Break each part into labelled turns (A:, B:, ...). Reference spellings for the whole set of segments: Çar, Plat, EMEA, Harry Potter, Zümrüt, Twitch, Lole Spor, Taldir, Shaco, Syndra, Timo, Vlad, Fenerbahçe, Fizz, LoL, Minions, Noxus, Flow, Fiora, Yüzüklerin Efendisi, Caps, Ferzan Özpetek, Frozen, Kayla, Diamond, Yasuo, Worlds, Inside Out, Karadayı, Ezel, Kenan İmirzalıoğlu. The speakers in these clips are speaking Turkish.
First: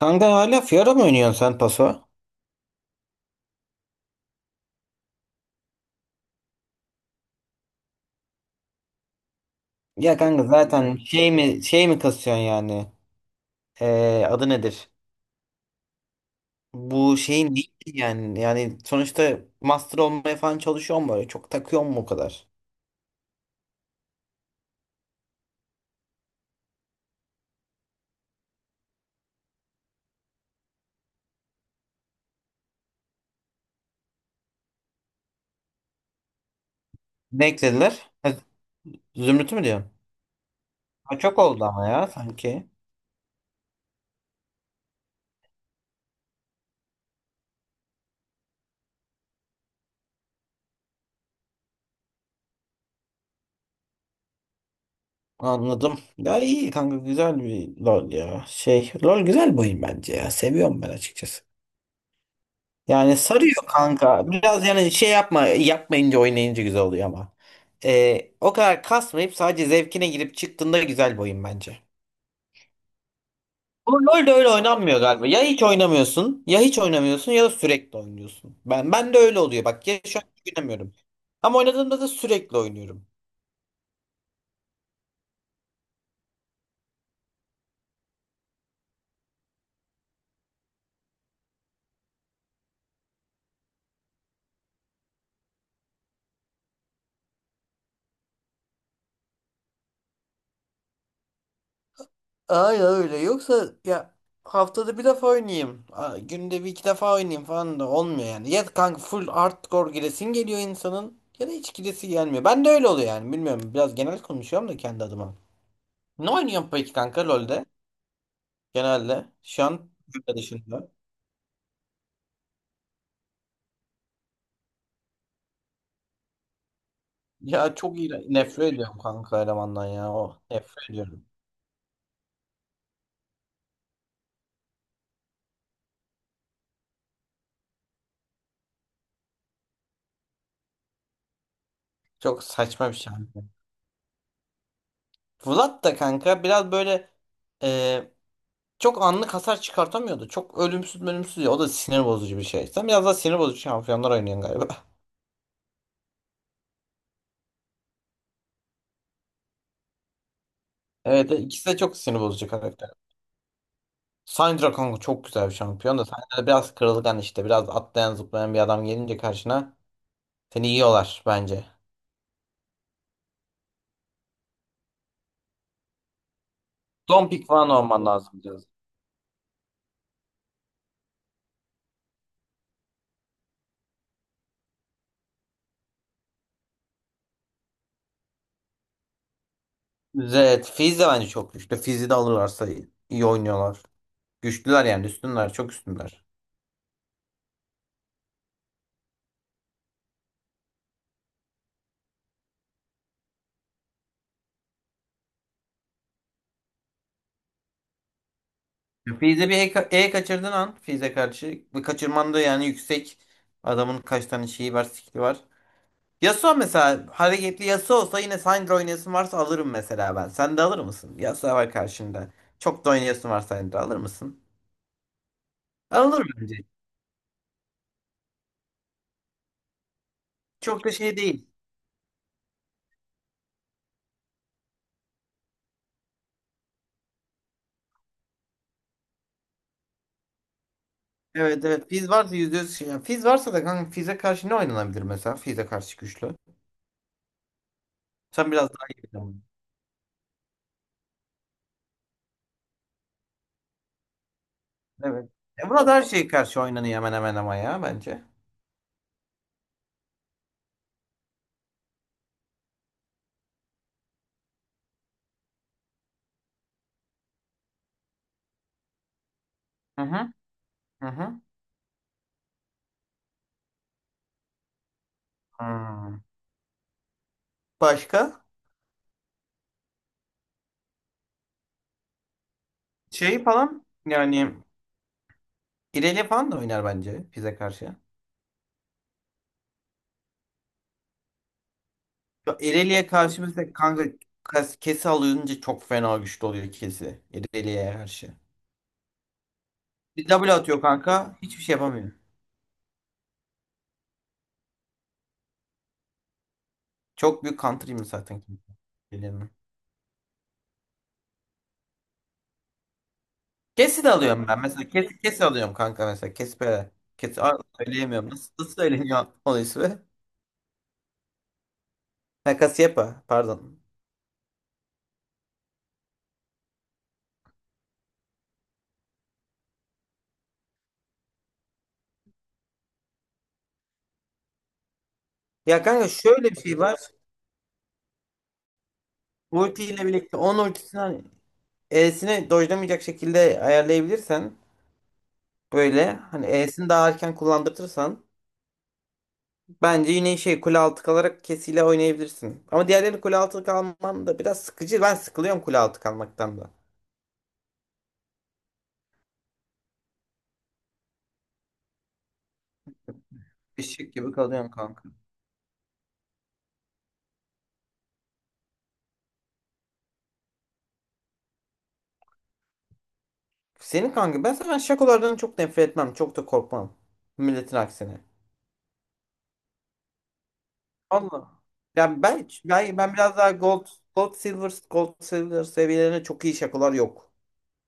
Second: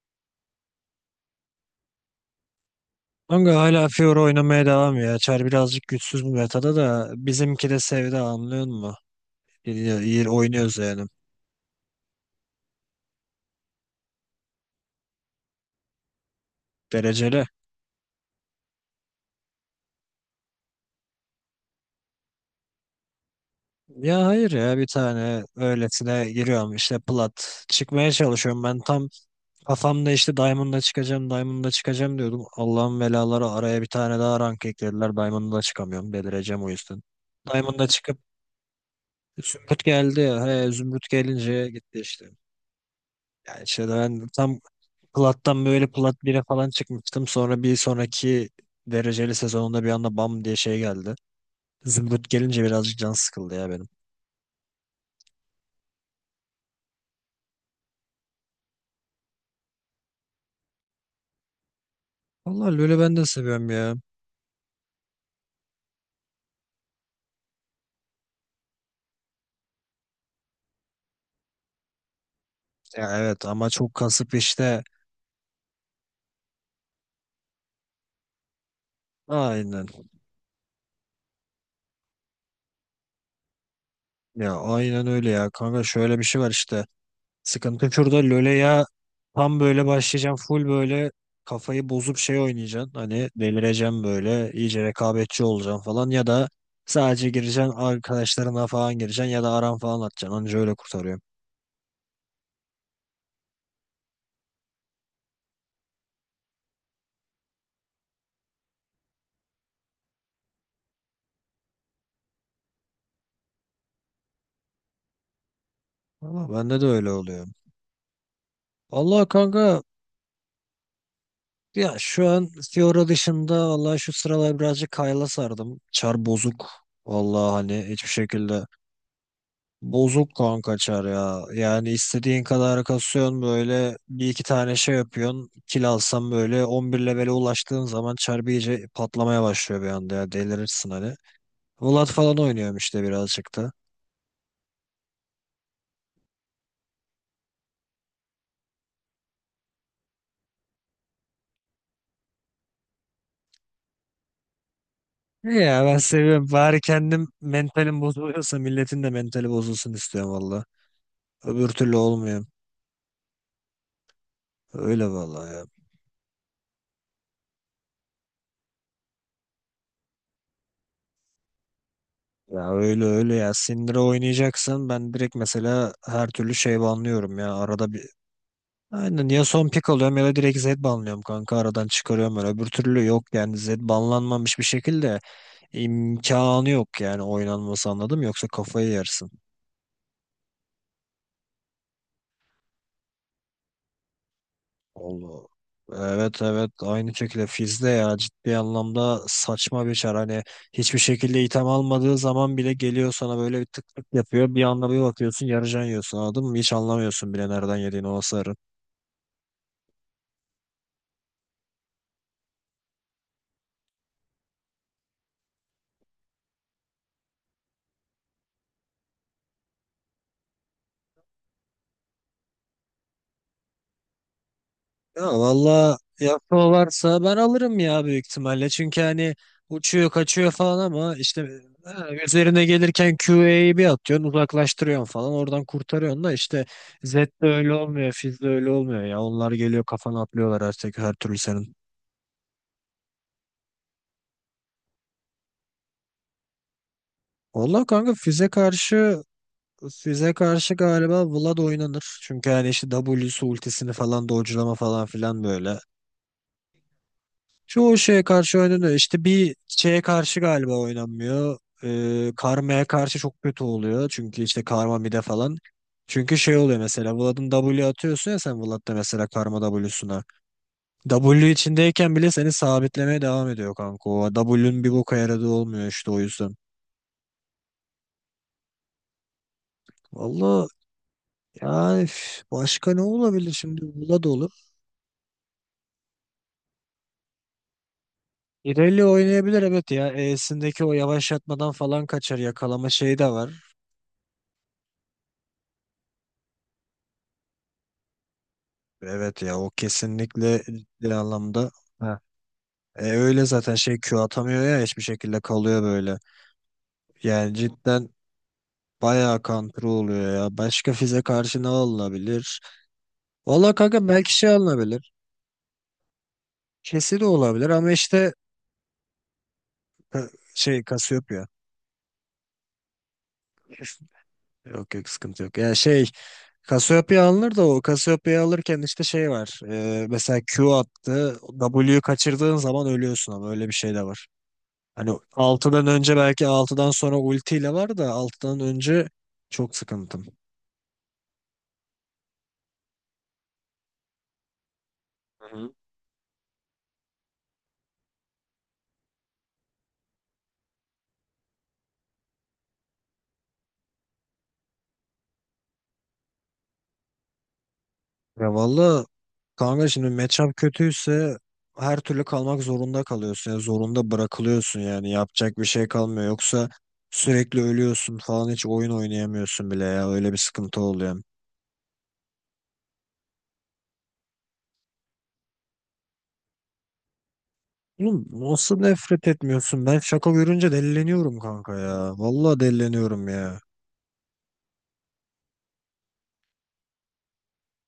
A: Kanka hala Fiora mı oynuyorsun sen paso?
B: Kanka hala Fiora oynamaya devam ya. Çar birazcık güçsüz bu metada da bizimki de sevdi anlıyor musun? İyi,
A: Ya
B: iyi
A: kanka
B: oynuyoruz
A: zaten evet.
B: yani.
A: Şey mi kasıyorsun yani? Adı nedir? Bu
B: Dereceli.
A: şeyin değil ki yani. Yani sonuçta master olmaya falan çalışıyor mu böyle? Çok takıyor mu o kadar?
B: Ya hayır ya bir tane öylesine giriyorum işte plat. Çıkmaya çalışıyorum ben tam kafamda işte Diamond'da çıkacağım Diamond'da çıkacağım diyordum. Allah'ın belaları araya bir tane daha rank eklediler. Diamond'da çıkamıyorum delireceğim o yüzden.
A: Ne
B: Diamond'da
A: eklediler?
B: çıkıp
A: Ha, Zümrüt'ü mü
B: Zümrüt
A: diyorsun?
B: geldi ya. He, Zümrüt
A: Ha, çok oldu
B: gelince
A: ama
B: gitti
A: ya
B: işte.
A: sanki.
B: Yani işte ben tam Plat'tan böyle Plat 1'e falan çıkmıştım. Sonra bir sonraki dereceli sezonunda bir anda bam diye şey geldi. Zımbırt gelince birazcık can sıkıldı ya benim.
A: Anladım. Ya iyi kanka, güzel bir LoL ya. Şey, LoL güzel bir oyun bence ya. Seviyorum ben açıkçası.
B: Vallahi LoL'ü ben
A: Yani
B: de
A: sarıyor
B: seviyorum ya.
A: kanka. Biraz yani şey yapmayınca oynayınca güzel oluyor ama. O kadar kasmayıp sadece zevkine girip çıktığında güzel bir oyun bence.
B: Ya evet ama
A: Bu
B: çok
A: LoL
B: kasıp
A: öyle
B: işte.
A: oynanmıyor galiba. Ya hiç oynamıyorsun ya da sürekli oynuyorsun. Ben de öyle oluyor. Bak
B: Aynen.
A: ya, şu an hiç oynamıyorum. Ama oynadığımda da sürekli oynuyorum.
B: Ya aynen öyle ya. Kanka şöyle bir şey var işte. Sıkıntı şurada LoL'e ya tam böyle başlayacağım full böyle kafayı bozup şey oynayacaksın. Hani delireceğim böyle iyice rekabetçi olacaksın falan ya da sadece gireceksin arkadaşlarına falan gireceksin ya da aran falan atacaksın. Anca öyle kurtarıyor.
A: Ay, öyle. Yoksa ya haftada bir defa oynayayım, günde bir iki defa oynayayım falan da olmuyor yani. Ya kanka full hardcore giresin geliyor insanın ya da hiç giresi gelmiyor. Ben de öyle oluyor yani. Bilmiyorum, biraz genel konuşuyorum da kendi adıma. Ne
B: Valla
A: oynuyorsun
B: bende de
A: peki
B: öyle
A: kanka
B: oluyor.
A: LoL'de?
B: Allah
A: Genelde. Şu
B: kanka
A: an Türkiye dışında.
B: ya şu an Fiora dışında valla şu sıralar birazcık Kayla sardım. Çar bozuk. Valla hani hiçbir şekilde
A: Nefret ediyorum kanka elemandan ya.
B: bozuk
A: Oh,
B: kanka
A: nefret
B: Çar
A: ediyorum.
B: ya. Yani istediğin kadar kasıyorsun böyle bir iki tane şey yapıyorsun. Kill alsam böyle 11 levele ulaştığın zaman Çar bir iyice patlamaya başlıyor bir anda ya delirirsin hani. Vlad falan
A: Çok
B: oynuyorum
A: saçma bir
B: işte
A: şey.
B: birazcık da.
A: Vlad da kanka biraz böyle çok anlık hasar çıkartamıyordu. Çok ölümsüz ölümsüz ya. O da sinir bozucu bir şey. Sen biraz daha sinir bozucu şampiyonlar oynuyorsun galiba.
B: İyi ya, ben seviyorum. Bari kendim mentalim bozuluyorsa milletin de mentali bozulsun istiyorum valla.
A: Evet, ikisi
B: Öbür
A: de
B: türlü
A: çok sinir
B: olmuyor.
A: bozucu karakter. Syndra kanka
B: Öyle
A: çok güzel
B: vallahi
A: bir
B: ya.
A: şampiyon da Syndra biraz kırılgan işte. Biraz atlayan zıplayan bir adam gelince karşına seni yiyorlar bence.
B: Ya öyle öyle ya. Sindire oynayacaksan ben direkt mesela her türlü şey
A: Son
B: banlıyorum
A: pick
B: ya.
A: falan
B: Arada bir.
A: olman lazım biraz.
B: Aynen, ya son pick alıyorum ya da direkt Z banlıyorum kanka aradan çıkarıyorum öyle. Öbür türlü yok yani Z banlanmamış bir şekilde imkanı yok yani oynanması, anladım, yoksa kafayı yersin.
A: Evet, Fizz de bence çok güçlü. Fizz'i de alırlarsa iyi oynuyorlar. Güçlüler yani,
B: Allah.
A: üstünler, çok üstünler.
B: Evet evet, aynı şekilde Fiz'de ya, ciddi anlamda saçma bir çar, hani hiçbir şekilde item almadığı zaman bile geliyor sana böyle bir tık tık yapıyor, bir anda bir bakıyorsun yarıcan yiyorsun, anladın mı, hiç anlamıyorsun bile nereden yediğini o hasarı.
A: Fizz'e bir E, kaçırdığın an Fizz'e karşı bir kaçırman da yani yüksek, adamın kaç tane şeyi var, skill'i var. Yasuo mesela, hareketli Yasuo olsa yine Syndra oynayasın varsa alırım mesela ben. Sen de alır mısın? Yasuo var karşında. Çok da oynayasın var, Syndra alır mısın?
B: Ya valla
A: Alır bence.
B: yapma varsa ben alırım ya, büyük ihtimalle. Çünkü hani uçuyor kaçıyor falan
A: Çok da
B: ama
A: şey
B: işte
A: değil.
B: ha, üzerine gelirken QA'yı bir atıyorsun uzaklaştırıyorsun falan oradan kurtarıyorsun da, işte Z'de öyle olmuyor, Fizz'de öyle olmuyor ya. Onlar geliyor kafana atlıyorlar artık her türlü
A: Evet,
B: senin.
A: evet. Fizz varsa yüzde yüz şey. Yani Fizz varsa da kanka Fizz'e karşı ne oynanabilir mesela? Fizz'e karşı güçlü.
B: Valla kanka Fizz'e
A: Sen biraz daha iyi
B: karşı
A: biliyorsun.
B: Fizz'e karşı galiba Vlad oynanır. Çünkü hani işte W'su ultisini falan dodge'lama falan
A: Evet.
B: filan
A: E
B: böyle.
A: burada her şeye karşı oynanıyor hemen hemen ama ya
B: Çoğu
A: bence.
B: şeye karşı oynanıyor. İşte bir şeye karşı galiba oynanmıyor. Karmaya karşı çok kötü oluyor. Çünkü işte karma mide falan. Çünkü şey oluyor mesela Vlad'ın W atıyorsun ya sen Vlad'da mesela karma
A: Hı
B: W'suna.
A: hı. Hı hı.
B: W içindeyken bile seni sabitlemeye devam ediyor kanka. O W'nun bir boka yaradığı olmuyor işte, o
A: Hmm.
B: yüzden.
A: Başka?
B: Valla yani, başka ne
A: Şeyi
B: olabilir şimdi?
A: falan
B: Vlad olur.
A: yani, İrelia falan da oynar bence Fizz'e karşı.
B: İrelia oynayabilir evet ya. E'sindeki o yavaşlatmadan falan kaçar.
A: Şu
B: Yakalama
A: Irelia
B: şeyi de var.
A: karşı kanka kesi alınca çok fena güçlü oluyor kesi. Irelia'ya karşı.
B: Evet ya, o
A: Bir W
B: kesinlikle
A: atıyor
B: ciddi
A: kanka, hiçbir
B: anlamda.
A: şey yapamıyor.
B: Ha. Öyle zaten, şey Q atamıyor ya hiçbir şekilde, kalıyor böyle.
A: Çok
B: Yani
A: büyük counter'ıyım
B: cidden
A: zaten.
B: bayağı
A: Irelia'nın.
B: kontrol oluyor ya. Başka fize karşı ne alınabilir? Valla
A: Kesi
B: kanka
A: de
B: belki
A: alıyorum
B: şey
A: ben. Mesela
B: alınabilir.
A: kesi, kesi alıyorum kanka mesela. Kesi böyle.
B: Kesi de
A: Kesi,
B: olabilir, ama
A: söyleyemiyorum.
B: işte
A: Nasıl söyleniyor onun ismi?
B: ha, şey Cassiopeia.
A: Ha, Cassiopeia, pardon.
B: Yok yok, sıkıntı yok. Ya şey Cassiopeia alınır da, o Cassiopeia alırken işte şey var. Mesela Q attı. W'yu kaçırdığın zaman ölüyorsun, ama öyle bir şey de var. Hani
A: Ya
B: 6'dan
A: kanka
B: önce, belki
A: şöyle bir şey
B: 6'dan
A: var.
B: sonra ultiyle var da, 6'dan önce çok
A: Ultiyle
B: sıkıntım.
A: birlikte 10 ultisini, hani E'sini dojlamayacak şekilde ayarlayabilirsen,
B: Hı hı.
A: böyle hani E'sini daha erken kullandırırsan bence yine şey, kule altı kalarak kesiyle oynayabilirsin. Ama diğerlerini kule altı kalman da biraz sıkıcı. Ben sıkılıyorum kule altı kalmaktan da.
B: Ya valla kanka, şimdi matchup kötüyse her türlü kalmak zorunda kalıyorsun. Yani zorunda
A: Eşek gibi kalıyorsun
B: bırakılıyorsun,
A: kanka.
B: yani yapacak bir şey kalmıyor. Yoksa sürekli ölüyorsun falan, hiç oyun oynayamıyorsun bile ya, öyle bir sıkıntı oluyor.
A: Senin kanka, ben zaten şakolardan çok nefret etmem. Çok da korkmam. Milletin aksine.
B: Oğlum nasıl nefret etmiyorsun? Ben şaka görünce delileniyorum
A: Allah.
B: kanka ya.
A: Ya
B: Valla
A: ben
B: delileniyorum
A: biraz daha
B: ya.
A: gold, gold silver seviyelerine çok iyi şakolar yok.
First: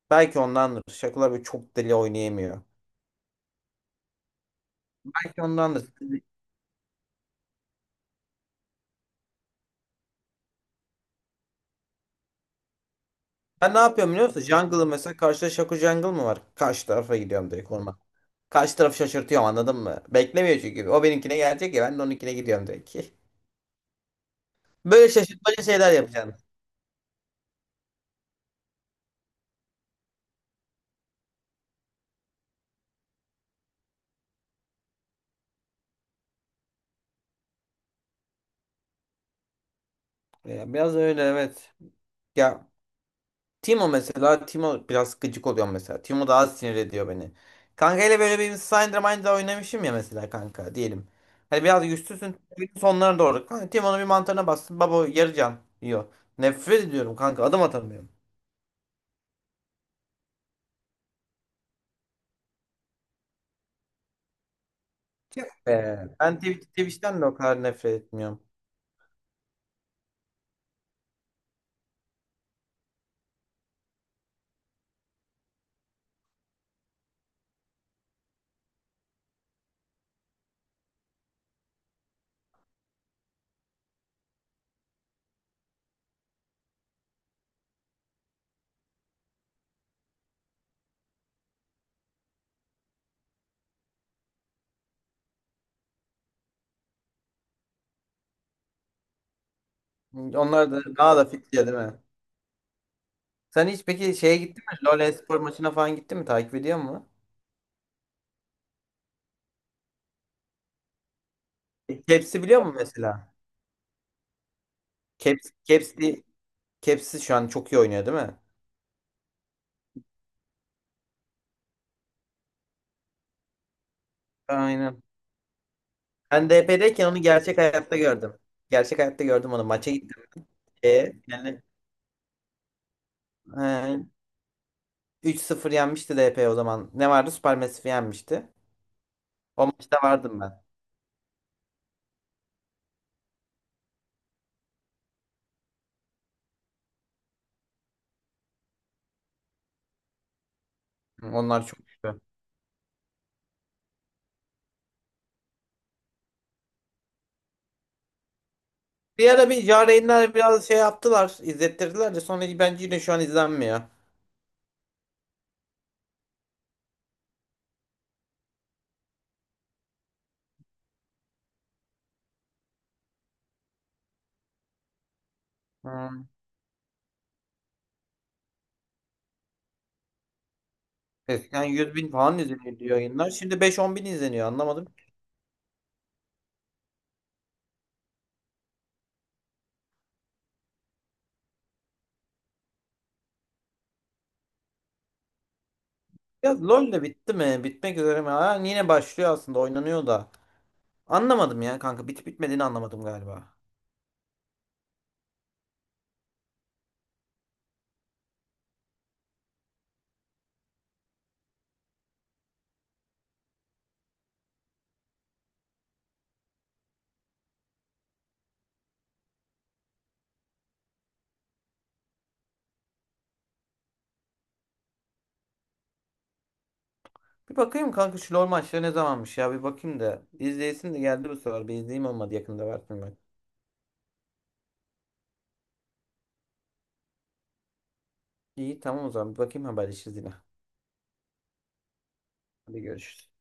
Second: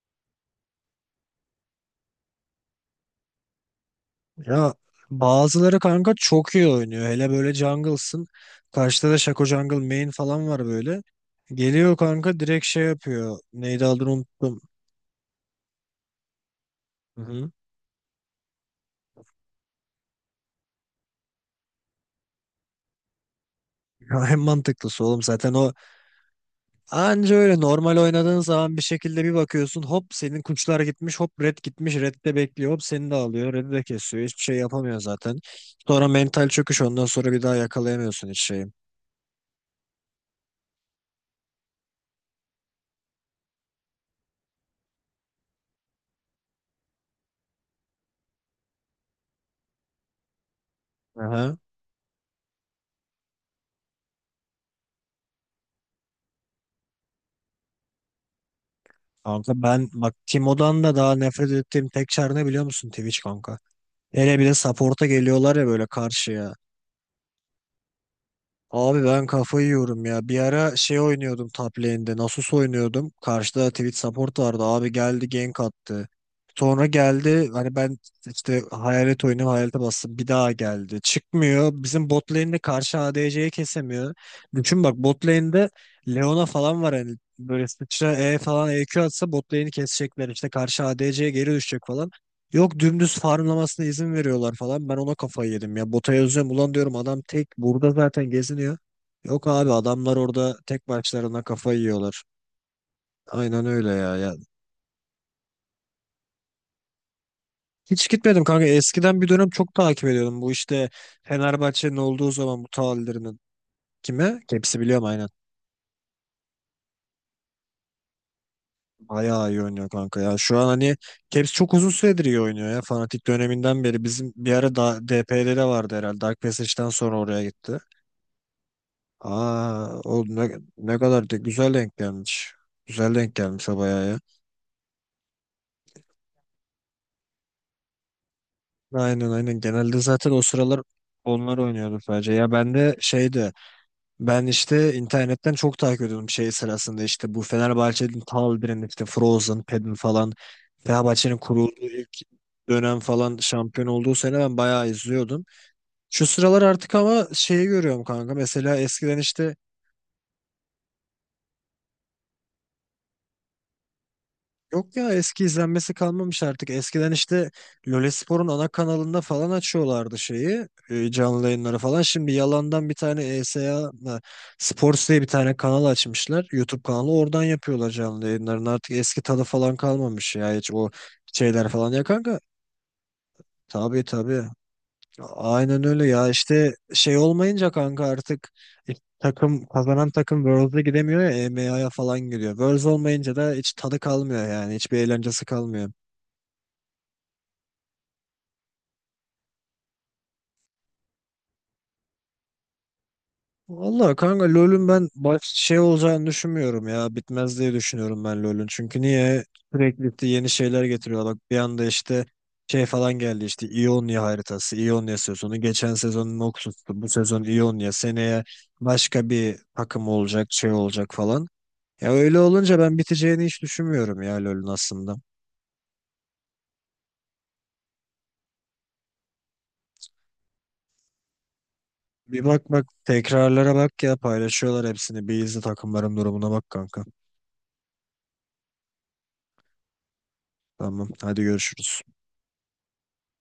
A: Belki ondandır. Şakolar böyle çok deli oynayamıyor.
B: Ya
A: Belki
B: bazıları
A: ondandır.
B: kanka çok iyi oynuyor. Hele böyle jungle'sın. Karşıda da Shaco Jungle main falan var böyle. Geliyor kanka direkt şey yapıyor,
A: Ben ne
B: neydi adını
A: yapıyorum biliyor musun?
B: unuttum.
A: Jungle'ı mesela, karşıda Shaco Jungle mı var? Karşı tarafa
B: Hı
A: gidiyorum
B: hı.
A: direkt, orman. Karşı tarafı şaşırtıyorum, anladın mı? Beklemiyor çünkü. O benimkine gelecek ya, ben de onunkine gidiyorum direkt.
B: Ya en mantıklısı
A: Böyle
B: oğlum zaten
A: şaşırtmaca
B: o.
A: şeyler yapacağım.
B: Anca öyle, normal oynadığın zaman bir şekilde bir bakıyorsun, hop senin kuçlar gitmiş. Hop red gitmiş. Red de bekliyor. Hop seni de alıyor, Red'i de kesiyor. Hiçbir şey yapamıyor zaten. Sonra mental çöküş. Ondan sonra bir daha yakalayamıyorsun hiç şeyi.
A: Ya biraz öyle, evet. Ya Timo mesela, Timo biraz gıcık oluyor mesela. Timo daha sinir ediyor beni. Kankayla böyle bir Syndra Mind'da oynamışım ya mesela kanka, diyelim.
B: Aha.
A: Hani biraz güçsüzsün sonlara doğru. Kanka Timo'nun bir mantarına bastın, baba yarı can yiyor. Nefret ediyorum kanka, adım atamıyorum.
B: Kanka ben bak, Timo'dan da daha nefret ettiğim tek çar ne biliyor musun? Twitch kanka. Hele bir de support'a
A: Tüh
B: geliyorlar ya böyle
A: be. Ben
B: karşıya.
A: Twitch'ten de o kadar nefret etmiyorum.
B: Abi ben kafayı yiyorum ya. Bir ara şey oynuyordum, top lane'de. Nasus oynuyordum. Karşıda Twitch support vardı. Abi geldi gank attı. Sonra geldi, hani ben işte hayalet oyunu, hayalete bastım. Bir daha geldi. Çıkmıyor. Bizim bot lane'de karşı ADC'yi kesemiyor. Düşün bak, bot lane'de Leona falan var hani. Böyle sıçra E falan EQ atsa bot lane'i kesecekler. İşte karşı ADC'ye geri düşecek falan. Yok, dümdüz farmlamasına izin veriyorlar falan. Ben ona kafayı yedim ya. Bota yazıyorum. Ulan diyorum adam tek burada zaten geziniyor. Yok abi, adamlar orada
A: Onlar da
B: tek
A: daha da
B: başlarına
A: fit ya, değil
B: kafayı
A: mi?
B: yiyorlar. Aynen
A: Sen hiç
B: öyle
A: peki
B: ya, ya.
A: şeye gittin mi? LoL espor maçına falan gittin mi? Takip ediyor mu?
B: Hiç gitmedim kanka. Eskiden bir dönem çok takip ediyordum. Bu işte Fenerbahçe'nin olduğu
A: Caps'i biliyor
B: zaman bu
A: musun mesela?
B: talilerinin, kime? Keps'i biliyorum aynen.
A: Caps, Caps'i, Caps'i şu an çok iyi oynuyor değil mi?
B: Bayağı iyi oynuyor kanka ya. Şu an hani Keps çok uzun süredir iyi oynuyor ya. Fanatik döneminden beri. Bizim bir ara
A: Aynen.
B: da DP'de de vardı herhalde. Dark
A: Ben
B: Passage'den
A: DP'deyken
B: sonra
A: onu
B: oraya
A: gerçek
B: gitti.
A: hayatta gördüm. Gerçek hayatta gördüm onu. Maça
B: Aa,
A: gittim.
B: o ne
A: E,
B: kadar da
A: yani,
B: güzel denk gelmiş. Güzel denk gelmiş o,
A: e,
B: bayağı ya.
A: 3-0 yenmişti DP o zaman. Ne vardı? Supermassive yenmişti.
B: Aynen aynen.
A: O maçta
B: Genelde zaten
A: vardım
B: o
A: ben.
B: sıralar onlar oynuyordu sadece. Ya ben de şeydi. Ben işte internetten çok takip ediyordum şey sırasında, işte bu Fenerbahçe'nin Taldir'in işte, Frozen, Pedin falan. Fenerbahçe'nin
A: Onlar
B: kurulduğu
A: çok
B: ilk
A: güçlü.
B: dönem falan, şampiyon olduğu sene ben bayağı izliyordum. Şu sıralar artık ama şeyi görüyorum kanka. Mesela eskiden
A: Bir ara
B: işte.
A: bir Yarenler biraz şey yaptılar, izlettirdiler de sonra bence yine şu an izlenmiyor.
B: Yok ya, eski izlenmesi kalmamış artık. Eskiden işte Lole Spor'un ana kanalında falan açıyorlardı şeyi, canlı yayınları falan. Şimdi yalandan bir tane ESA, S A mı, Sports diye bir tane kanal
A: Hmm.
B: açmışlar. YouTube kanalı, oradan yapıyorlar canlı yayınlarını. Artık eski tadı falan kalmamış ya, hiç o
A: Eskiden
B: şeyler falan
A: 100
B: ya
A: bin falan
B: kanka.
A: izleniyordu yayınlar. Şimdi 5-10
B: Tabii
A: bin
B: tabii.
A: izleniyor, anlamadım.
B: Aynen öyle ya, işte şey olmayınca kanka artık, e, kazanan takım Worlds'e gidemiyor ya, EMEA'ya falan gidiyor. Worlds olmayınca da hiç tadı kalmıyor, yani hiçbir eğlencesi kalmıyor.
A: Ya LoL de bitti mi? Bitmek üzere mi? Ha, yine başlıyor, aslında oynanıyor da. Anlamadım ya kanka, bitip bitmediğini anlamadım galiba.
B: Vallahi kanka LoL'ün ben baş şey olacağını düşünmüyorum ya. Bitmez diye düşünüyorum ben LoL'ün. Çünkü niye, sürekli işte yeni şeyler getiriyorlar. Bak bir anda işte şey falan geldi işte, Ionia haritası, Ionia sezonu. Geçen sezon Noxus'tu. Bu sezon Ionia. Seneye başka bir takım olacak, şey olacak falan. Ya öyle olunca ben biteceğini hiç düşünmüyorum ya LoL'ün aslında.
A: Bir bakayım kanka şu LoL maçları ne zamanmış ya, bir bakayım da. İzleyesim de geldi, bu sefer bir izleyeyim, olmadı
B: Bir
A: yakında
B: bak bak
A: versin ben.
B: tekrarlara bak ya, paylaşıyorlar hepsini. Bir izle takımların durumuna bak kanka.
A: İyi, tamam, o zaman bir bakayım, haberleşiriz yine.
B: Tamam hadi görüşürüz.
A: Hadi görüşürüz.